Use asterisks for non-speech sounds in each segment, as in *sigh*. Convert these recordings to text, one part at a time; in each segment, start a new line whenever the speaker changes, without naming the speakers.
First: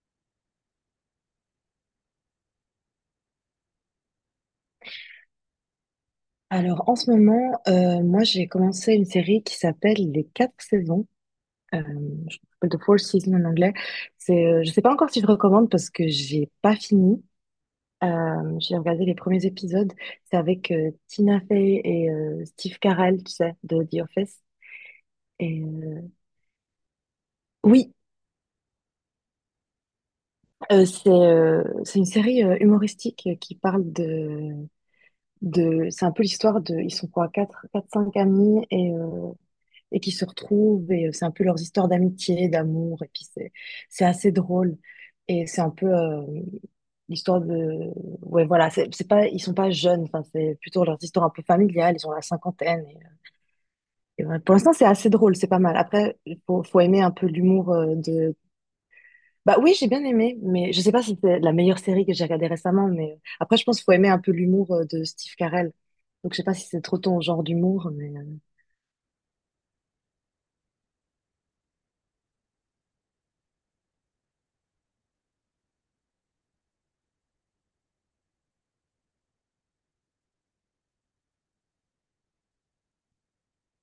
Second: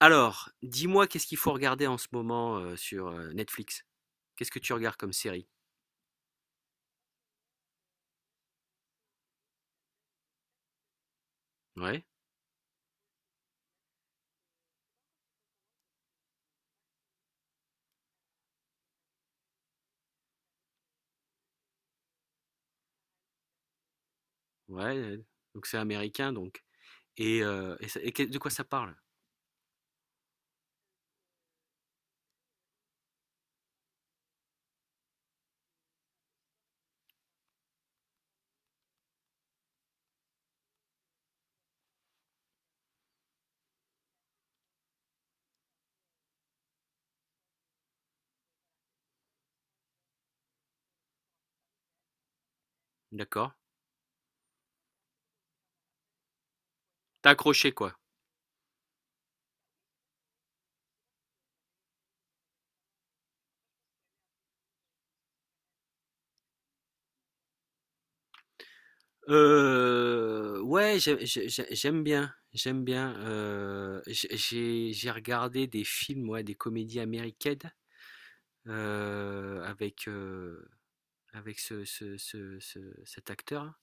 Alors, dis-moi, qu'est-ce qu'il faut regarder en ce moment, sur, Netflix? Qu'est-ce que tu regardes comme série?
Alors, en ce moment, moi, j'ai commencé une série qui s'appelle Les Quatre Saisons.
Ouais,
Je m'appelle The Four Seasons en anglais. Je sais pas encore si je recommande parce que j'ai pas fini. J'ai regardé les premiers épisodes. C'est avec Tina Fey et Steve Carell, tu sais, de The Office.
ouais,
Et
donc c'est
euh,
américain, donc et
oui,
ça et que de quoi ça parle?
c'est une série humoristique qui parle de. C'est un peu l'histoire de. Ils sont quoi, quatre, quatre, cinq amis et qui se retrouvent et c'est un peu leurs histoires d'amitié, d'amour et puis c'est assez drôle et c'est un peu l'histoire de ouais, voilà, c'est pas ils sont pas jeunes, enfin c'est plutôt leurs histoires un peu familiales. Ils ont la cinquantaine et, euh,
D'accord.
et voilà. Pour l'instant, c'est assez drôle, c'est pas mal. Après faut aimer un peu
Tu
l'humour
accroché quoi?
de bah oui, j'ai bien aimé, mais je sais pas si c'est la meilleure série que j'ai regardée récemment, mais après je pense qu'il faut aimer un peu l'humour de Steve Carell. Donc je sais pas si c'est trop ton genre d'humour, mais
Ouais, j'ai j'aime bien, j'ai regardé des films, ouais, des comédies américaines, avec, avec ce ce ce ce cet acteur.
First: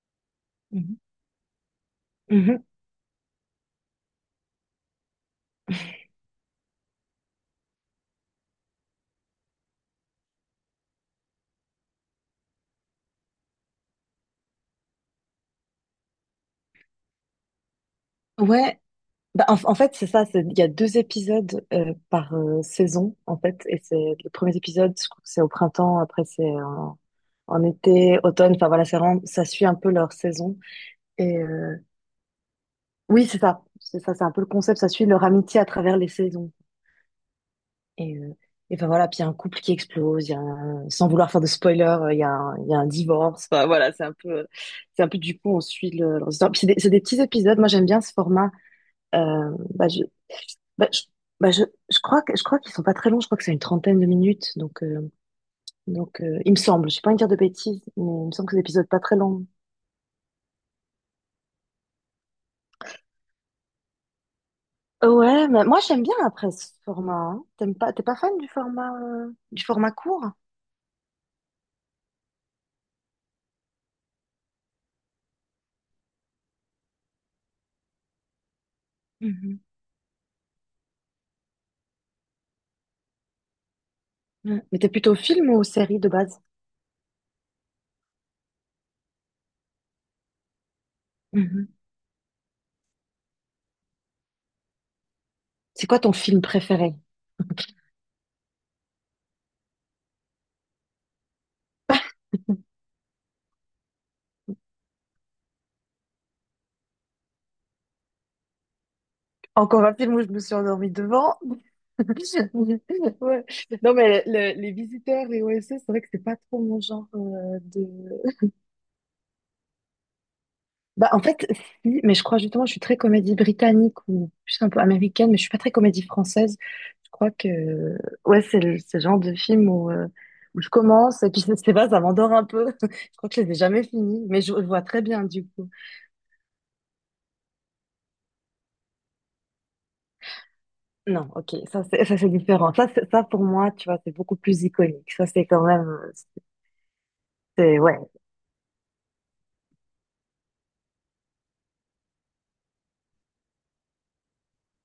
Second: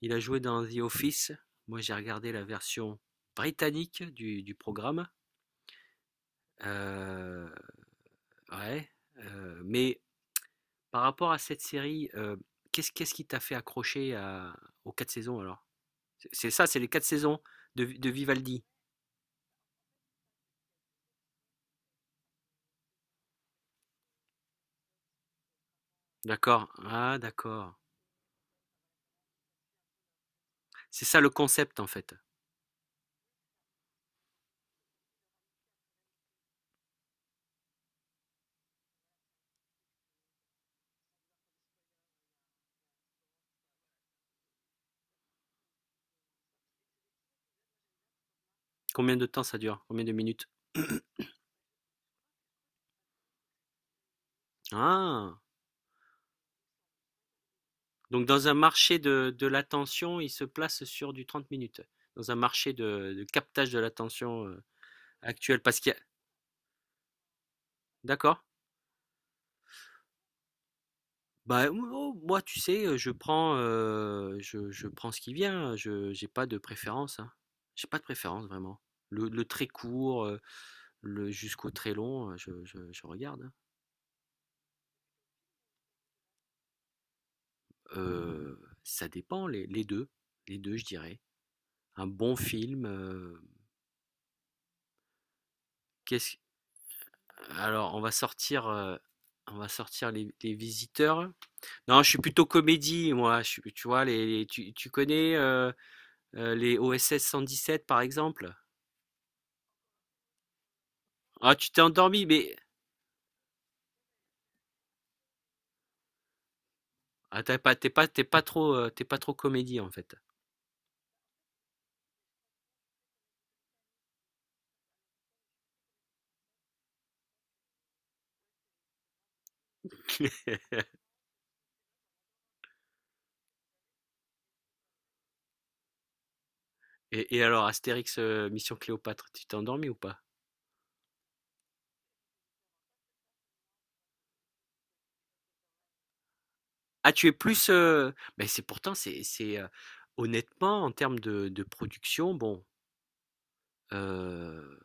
Il a joué dans The
mhm.
Office. Moi, j'ai regardé la
Mhm.
version britannique du programme. Euh, ouais. Mais par rapport à cette série, qu'est-ce qui t'a fait aux quatre saisons alors? C'est ça, c'est les quatre saisons de Vivaldi.
Ouais. Bah, en fait, c'est ça, il y a deux épisodes par saison, en fait. Et c'est le premier épisode, je crois que c'est au printemps, après c'est
D'accord.
en,
Ah, d'accord.
été, automne, enfin voilà, ça suit un peu leur saison.
C'est ça le
Et euh,
concept en fait.
oui, c'est ça, c'est ça, c'est un peu le concept, ça suit leur amitié à travers les saisons. Et, euh, et enfin voilà, puis il y a un couple qui explose, il y a un- sans vouloir faire de spoiler, il y a un divorce, enfin voilà, c'est un peu, du coup, on suit leur histoire. Puis c'est des petits épisodes, moi j'aime bien ce format.
Combien de temps
Euh,
ça dure?
bah,
Combien de minutes?
Bah, je, bah, je, je crois je crois qu'ils sont pas très longs, je crois que c'est une trentaine de minutes, donc,
Ah.
il me semble, je sais pas envie de dire de bêtises, mais
Donc
il me semble
dans
que
un
c'est des épisodes
marché
pas très longs.
de l'attention, il se place sur du 30 minutes. Dans un marché de captage de l'attention
Ouais,
actuel.
mais
Parce
moi
qu'il y a-
j'aime bien après ce format, hein. T'aimes pas, t'es pas fan
D'accord.
du format court?
Moi, tu sais, je je prends ce qui vient, hein, je j'ai pas de préférence, hein. J'ai pas de préférence vraiment. Le
Mhm.
très court, le jusqu'au très long, je regarde, hein.
Ouais. Mais t'es plutôt film ou série de base?
Ça dépend, les 2, les 2, je dirais.
Mhm.
Un bon film,
C'est quoi ton
qu'est-ce
film préféré?
alors on va sortir Les Visiteurs. Non, je suis plutôt comédie, moi, je suis, tu vois les, tu tu connais, les dix sept par exemple?
Encore un film où je me suis endormie devant.
Ah,
*laughs*
tu t'es endormi, mais
Ouais. Non, mais les Visiteurs, les OSS, c'est vrai que c'est pas trop mon genre
ah, t'es pas, t'es pas trop comédie en fait.
bah, en fait, si, mais je crois justement, je suis très comédie britannique ou plus un peu américaine, mais je suis pas très comédie française. Je crois que, ouais, c'est ce genre de film où, euh,
*laughs*
où je commence et puis je sais pas, ça m'endort un peu. *laughs* Je crois que je les ai jamais finis, mais je vois très bien du coup.
Et alors, Astérix, Mission Cléopâtre, tu t'es endormi ou pas?
Non, ok, ça c'est différent. Ça pour moi, tu vois, c'est beaucoup plus iconique. Ça c'est quand même,
Ah, tu es plus,
ouais.
ben c'est pourtant, c'est honnêtement en termes de production, bon, euh,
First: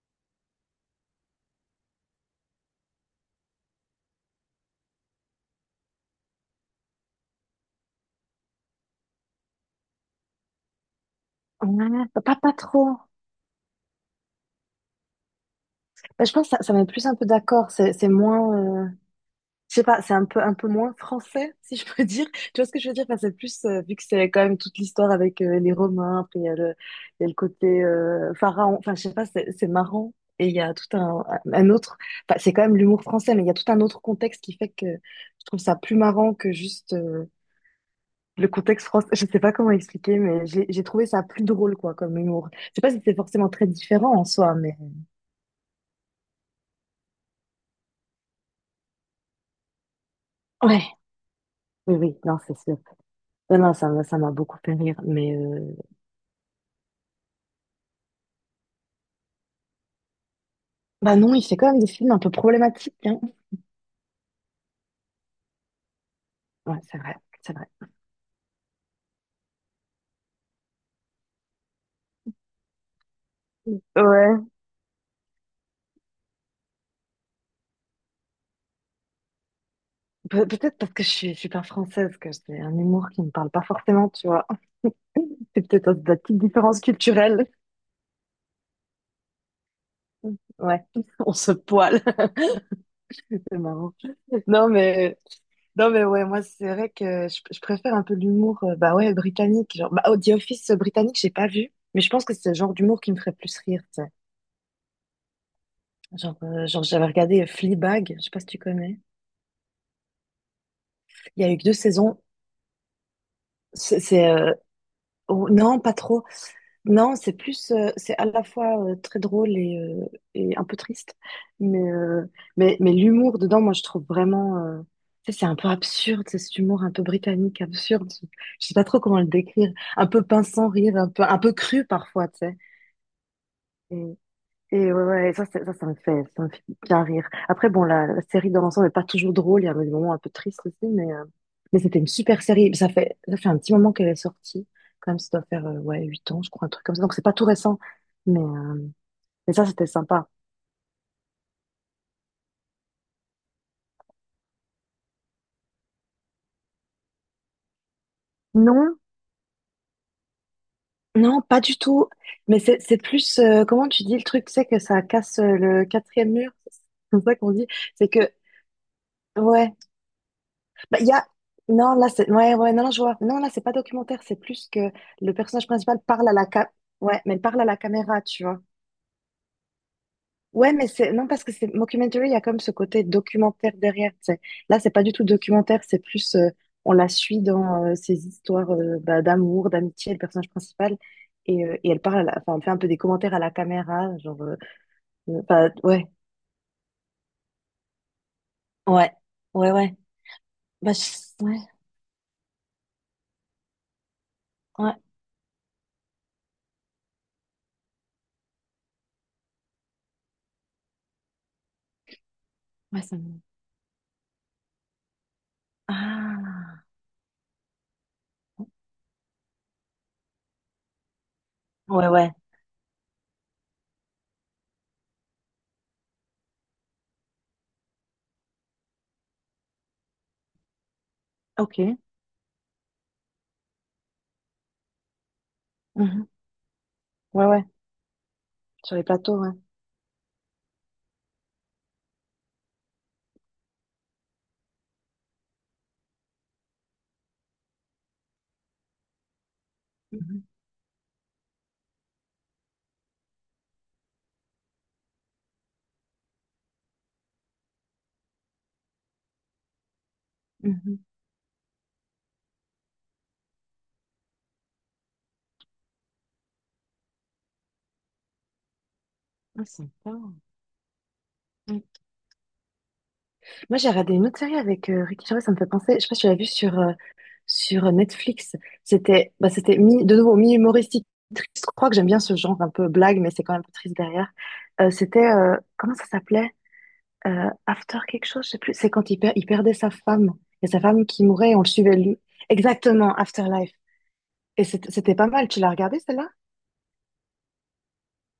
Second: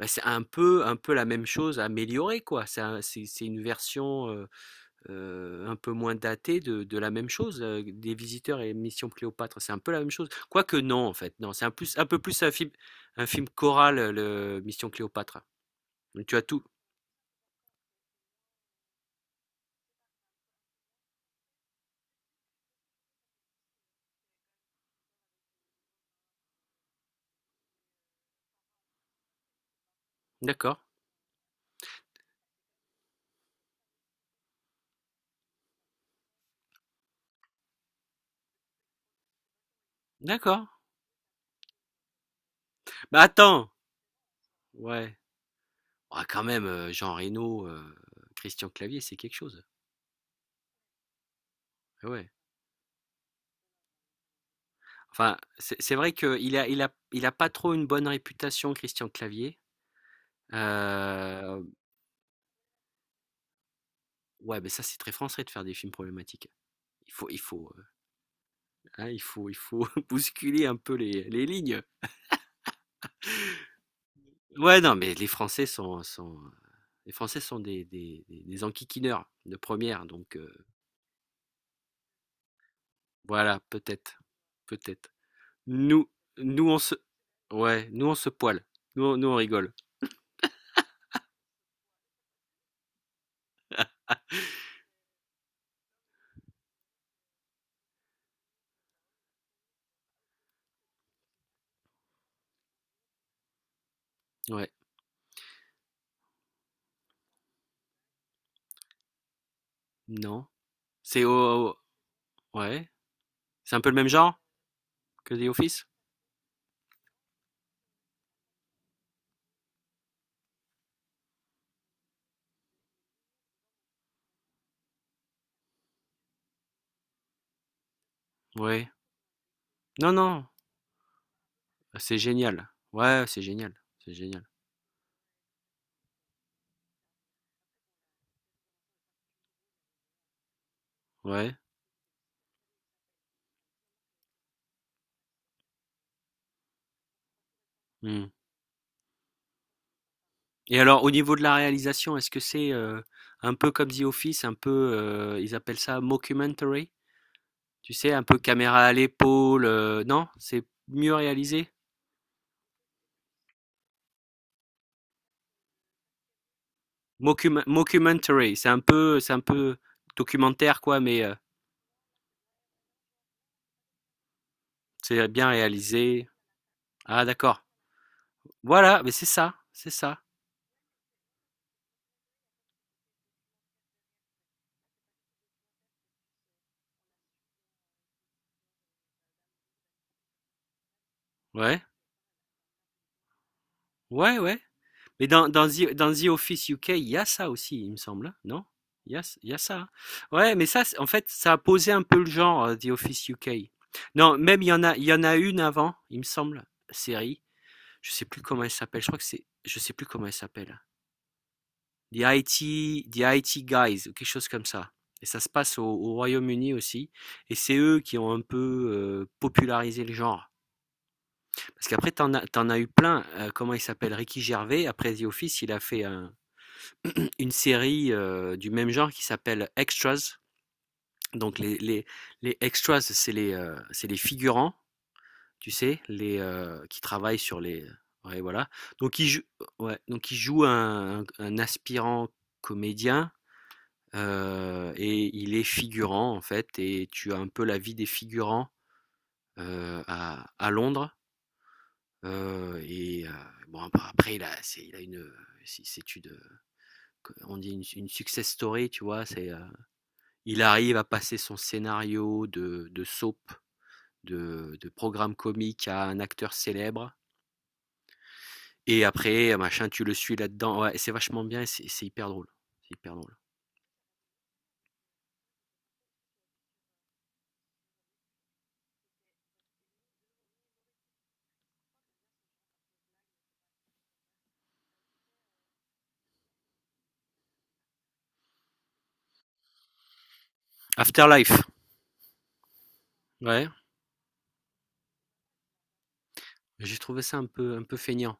ben, c'est un peu la même chose améliorée quoi. C'est une version. Un peu moins daté de la même chose, des visiteurs et Mission Cléopâtre, c'est un peu la même chose. Quoique non, en fait, non, un
Ouais,
peu plus
pas trop.
un film choral, le Mission Cléopâtre.
Bah,
Donc,
je
tu as
pense que ça,
tout.
ça met plus un peu d'accord. C'est moins. Je sais pas, c'est un peu moins français, si je peux *laughs* dire. Tu vois ce que je veux dire? Enfin, c'est plus, vu que c'est quand même toute l'histoire avec les Romains, après il y a le côté pharaon, enfin, je sais pas, c'est marrant. Et il y a
D'accord,
tout un autre, enfin, c'est quand même l'humour français, mais il y a tout un autre contexte qui fait que je trouve ça plus marrant que juste le contexte français. Je sais pas comment expliquer, mais
d'accord.
j'ai trouvé ça plus drôle, quoi, comme humour. Je sais pas si c'est
Bah
forcément très
attends,
différent en soi, mais
ouais. Ah, quand même, Jean Reno, Christian Clavier, c'est quelque chose.
ouais. Oui,
Ah,
oui,
ouais.
non, c'est sûr. Non, non, ça m'a beaucoup fait rire, mais.
Enfin, c'est vrai qu'il a, il a pas trop une bonne réputation, Christian Clavier.
Bah non, il fait
Euh,
quand même des films un peu problématiques, hein.
ouais, mais ça, c'est très français de faire des films problématiques.
Ouais, c'est
Il
vrai,
faut,
c'est vrai.
hein, il faut *laughs* bousculer un peu les lignes.
Ouais,
Ouais, non, mais les Français sont, sont, les Français sont des, des enquiquineurs de première, donc
Peut-être parce que je suis super française, que j'ai un humour qui me parle
voilà,
pas forcément,
peut-être,
tu vois. *laughs*
peut-être.
C'est peut-être de
Nous,
la petite
nous on
différence
se,
culturelle.
ouais, nous on se poile, nous on rigole.
Ouais, *laughs* on se poile. *laughs* C'est marrant. Non, mais, non, mais ouais, moi, c'est vrai que je préfère un peu l'humour, bah ouais, britannique. Genre, bah, oh, The Office britannique, j'ai pas vu, mais je pense que c'est le genre d'humour qui me ferait plus rire, tu sais.
Ouais,
Genre, j'avais regardé Fleabag, je sais pas si tu connais.
non, c'est
Il y a eu que
au,
deux
au-
saisons.
ouais, c'est un peu le
C'est,
même
c'est,
genre
euh,
que The
oh, non,
Office.
pas trop. Non, c'est plus, c'est à la fois très drôle et un peu triste, mais, mais l'humour dedans, moi, je trouve vraiment, tu sais, c'est un peu absurde, c'est cet humour un peu britannique, absurde, je sais pas
Ouais,
trop comment le décrire, un
non,
peu
non,
pince sans rire, un peu cru
c'est
parfois, tu sais.
génial. Ouais, c'est génial, c'est génial.
Et ouais, ouais, ça me fait bien rire. Après, bon, la série dans l'ensemble n'est pas toujours drôle. Il y a des moments un peu tristes aussi, mais, euh,
Ouais.
mais c'était une super série. Ça fait un petit moment qu'elle est sortie. Quand même, ça doit faire, ouais, 8 ans, je crois, un truc comme ça. Donc, c'est pas tout récent.
Hmm.
Mais, euh, mais ça, c'était sympa.
Et alors, au niveau de la réalisation, est-ce que c'est un peu comme The Office, un peu, ils appellent ça mockumentary? Tu sais, un peu caméra à
Non,
l'épaule, non? C'est mieux
non, pas
réalisé?
du tout. Mais c'est plus, comment tu dis le truc, c'est que ça casse le quatrième mur. C'est comme ça qu'on dit. C'est que,
Mockumentary, c'est un
ouais.
peu documentaire,
Bah,
quoi,
il y
mais
a... Non, là, c'est... Ouais, ouais, non, non, je vois. Non, là, c'est pas documentaire, c'est plus que
c'est
le
bien
personnage principal
réalisé.
parle à la ca... Ouais,
Ah,
mais parle
d'accord.
à la caméra, tu vois.
Voilà, mais c'est ça, c'est ça.
Ouais, mais c'est... Non, parce que c'est mockumentary, il y a comme ce côté documentaire derrière, tu sais. Là, c'est pas du tout documentaire, c'est plus... on la suit dans ses histoires bah, d'amour, d'amitié, le personnage principal. Et, euh,
Ouais,
et elle parle, enfin, elle fait un peu des commentaires à la caméra,
ouais,
genre...
ouais. Mais
ouais,
Dans The Office UK, il y a ça aussi, il me semble, hein, non?
ouais,
Il y a
ouais,
ça, hein.
ouais.
Ouais, mais ça, en fait, ça a
Ouais,
posé un peu le genre, The Office UK. Non, même
ouais,
il y en a une avant, il me semble, série. Je sais plus comment elle s'appelle. Je crois que c'est, je sais plus comment elle s'appelle. The
ouais,
IT,
ça
The
me...
IT Guys, ou quelque chose comme ça. Et ça se passe au, au Royaume-Uni
Ah,
aussi. Et c'est eux qui ont un peu popularisé le genre. Parce
ouais,
qu'après,
ouais,
t'en as eu plein. Comment il s'appelle? Ricky Gervais. Après The Office, il a fait un, une série du même genre qui s'appelle Extras. Donc
ok.
les extras, c'est les figurants, tu sais,
Mhm.
les, qui travaillent
Ouais,
sur
ouais,
les... Ouais, voilà.
sur les
Donc ils,
plateaux,
jou-
ouais.
ouais, donc ils jouent un aspirant comédien et il est figurant en fait. Et tu as un peu la vie des figurants
Mhm,
à Londres. Euh, et euh, bon, après, il a une... si c'est une, une success story, tu vois. C'est, il
mhm.
arrive à passer son scénario de soap, de programme comique à un acteur célèbre. Et après,
Ah,
machin, tu
sympa.
le suis là-dedans. Ouais, c'est vachement bien,
Mm.
c'est hyper drôle. C'est hyper drôle.
Moi, j'ai regardé une autre série avec Ricky Gervais, ça me fait penser. Je sais pas si tu l'as vue sur Netflix. C'était mi, de nouveau, mi-humoristique, triste. Je crois que j'aime bien ce genre un peu blague, mais c'est quand même un peu triste derrière. C'était, comment ça s'appelait? After quelque chose, je sais plus. C'est quand il perdait sa femme. Et sa femme qui mourait et on
Afterlife,
le suivait, lui. Exactement,
ouais.
Afterlife. Et c'était pas mal. Tu l'as regardé, celle-là?
J'ai trouvé ça un peu feignant.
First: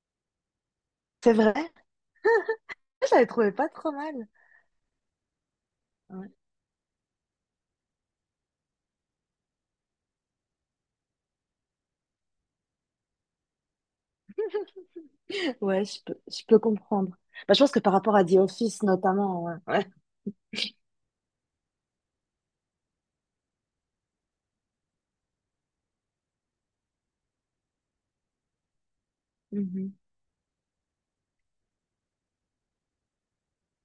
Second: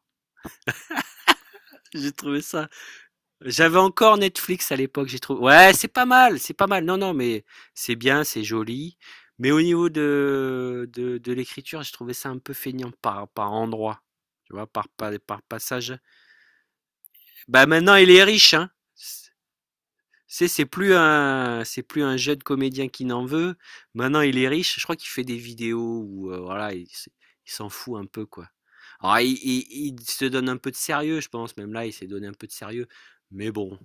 C'est vrai?
J'ai trouvé ça.
Je l'avais trouvé pas
J'avais
trop
encore
mal.
Netflix à l'époque. J'ai trouvé. Ouais, c'est pas
Ouais.
mal, c'est pas mal. Non, non, mais c'est bien, c'est joli. Mais au niveau de l'écriture, j'ai trouvé ça un peu feignant par, par endroit. Tu vois, par, par
Ouais,
passage.
je peux comprendre. Bah, je
Bah
pense que par
maintenant, il
rapport
est
à The
riche, hein.
Office, notamment, ouais. Ouais.
C'est plus un jeune comédien qui n'en veut. Maintenant, il est riche. Je crois qu'il fait des vidéos où voilà, il s'en fout un peu quoi. Alors,
Mhm.
il se donne un peu de sérieux, je pense. Même là, il s'est donné un peu de sérieux. Mais bon,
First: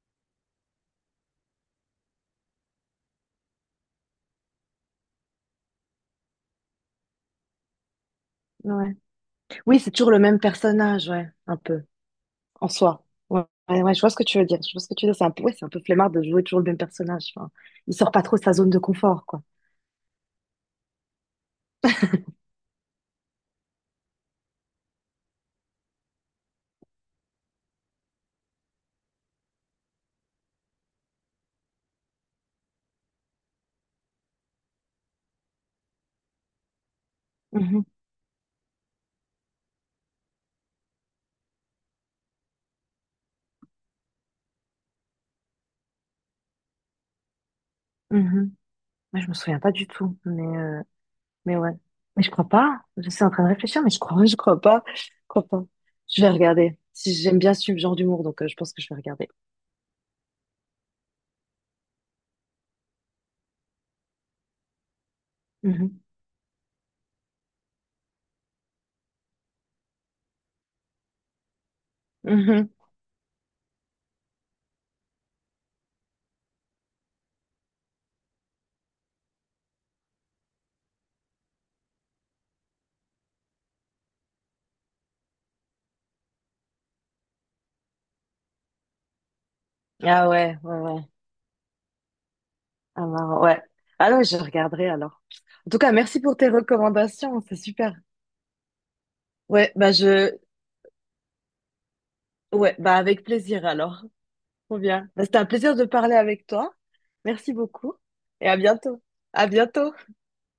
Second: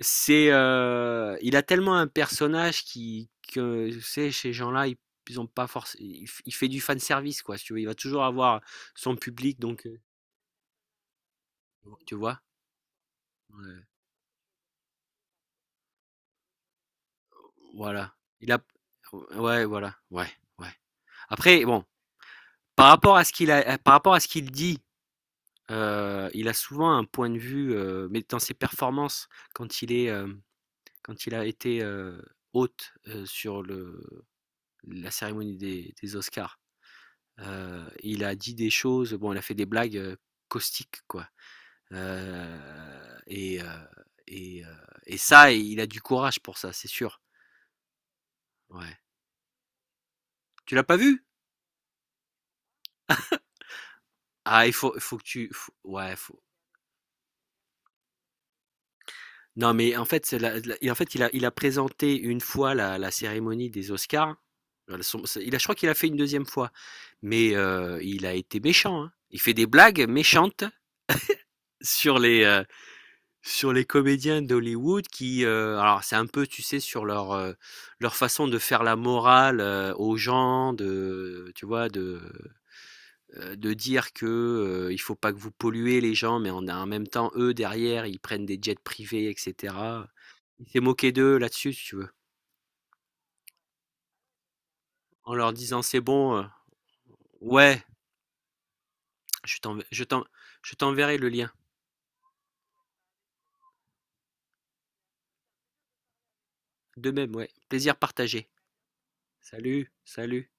c'est il a tellement un personnage qui que tu sais, ces gens-là, ils ont pas force. Il fait du fan service quoi. Si tu veux, il va toujours avoir
Ouais.
son public,
Oui,
donc
c'est toujours le même personnage, ouais, un peu,
tu vois.
en soi. Ouais, ouais,
Ouais.
ouais, je vois ce que tu veux dire. Je vois ce que tu veux dire. C'est un peu, ouais, c'est un peu flemmard de jouer toujours le même personnage. Enfin, il sort
Voilà.
pas trop de
Il
sa
a
zone de confort, quoi.
ouais, voilà. Ouais, ouais. Après bon, par rapport à ce qu'il dit, il a souvent un point de vue mais dans ses performances quand il est euh, quand il a été hôte sur le la cérémonie des Oscars.
Mhm.
Il a dit des choses, bon, il a fait des blagues caustiques, quoi. Euh, et, euh, et, euh, et ça, il a du courage pour ça, c'est sûr.
Mhm.
Ouais.
Ouais, je me souviens pas du tout, mais,
Tu
euh,
l'as pas vu?
mais ouais. Mais je crois pas. Je suis en train de réfléchir, mais je crois, *laughs* je crois
Ah, il
pas.
faut,
Je crois pas.
ouais,
Je vais
faut,
regarder. Si j'aime bien ce genre d'humour, donc je pense que je vais regarder.
non, mais en fait, c'est la la et en fait, il a présenté une fois la cérémonie des Oscars. Son c'est il a, je crois qu'il a
Mhm.
fait une deuxième fois, mais il a été méchant, hein. Il fait des blagues méchantes sur les, heu,
Mhm.
sur les comédiens d'Hollywood qui, alors c'est un peu, tu sais, sur leur, leur façon de faire la morale, aux gens, de tu vois, de dire que, il faut pas que vous polluez les gens, mais en même temps, eux, derrière, ils prennent des jets privés et cetera.
Ah ouais,
Il
ouais,
s'est
ouais.
moqué d'eux là-dessus, si tu veux,
Ah, marrant, ouais. Ah ouais, je regarderai alors.
en leur
En tout
disant:
cas,
«C'est
merci
bon,
pour tes recommandations, c'est
ouais,
super.
je
Ouais,
t'en,
bah
je t'en
je
je t'enverrai le lien».
ouais, bah avec plaisir alors. Trop bien. Bah, c'était un plaisir de parler avec toi.
De même, ouais,
Merci beaucoup
plaisir
et
partagé.
à bientôt. À
Salut,
bientôt.
salut.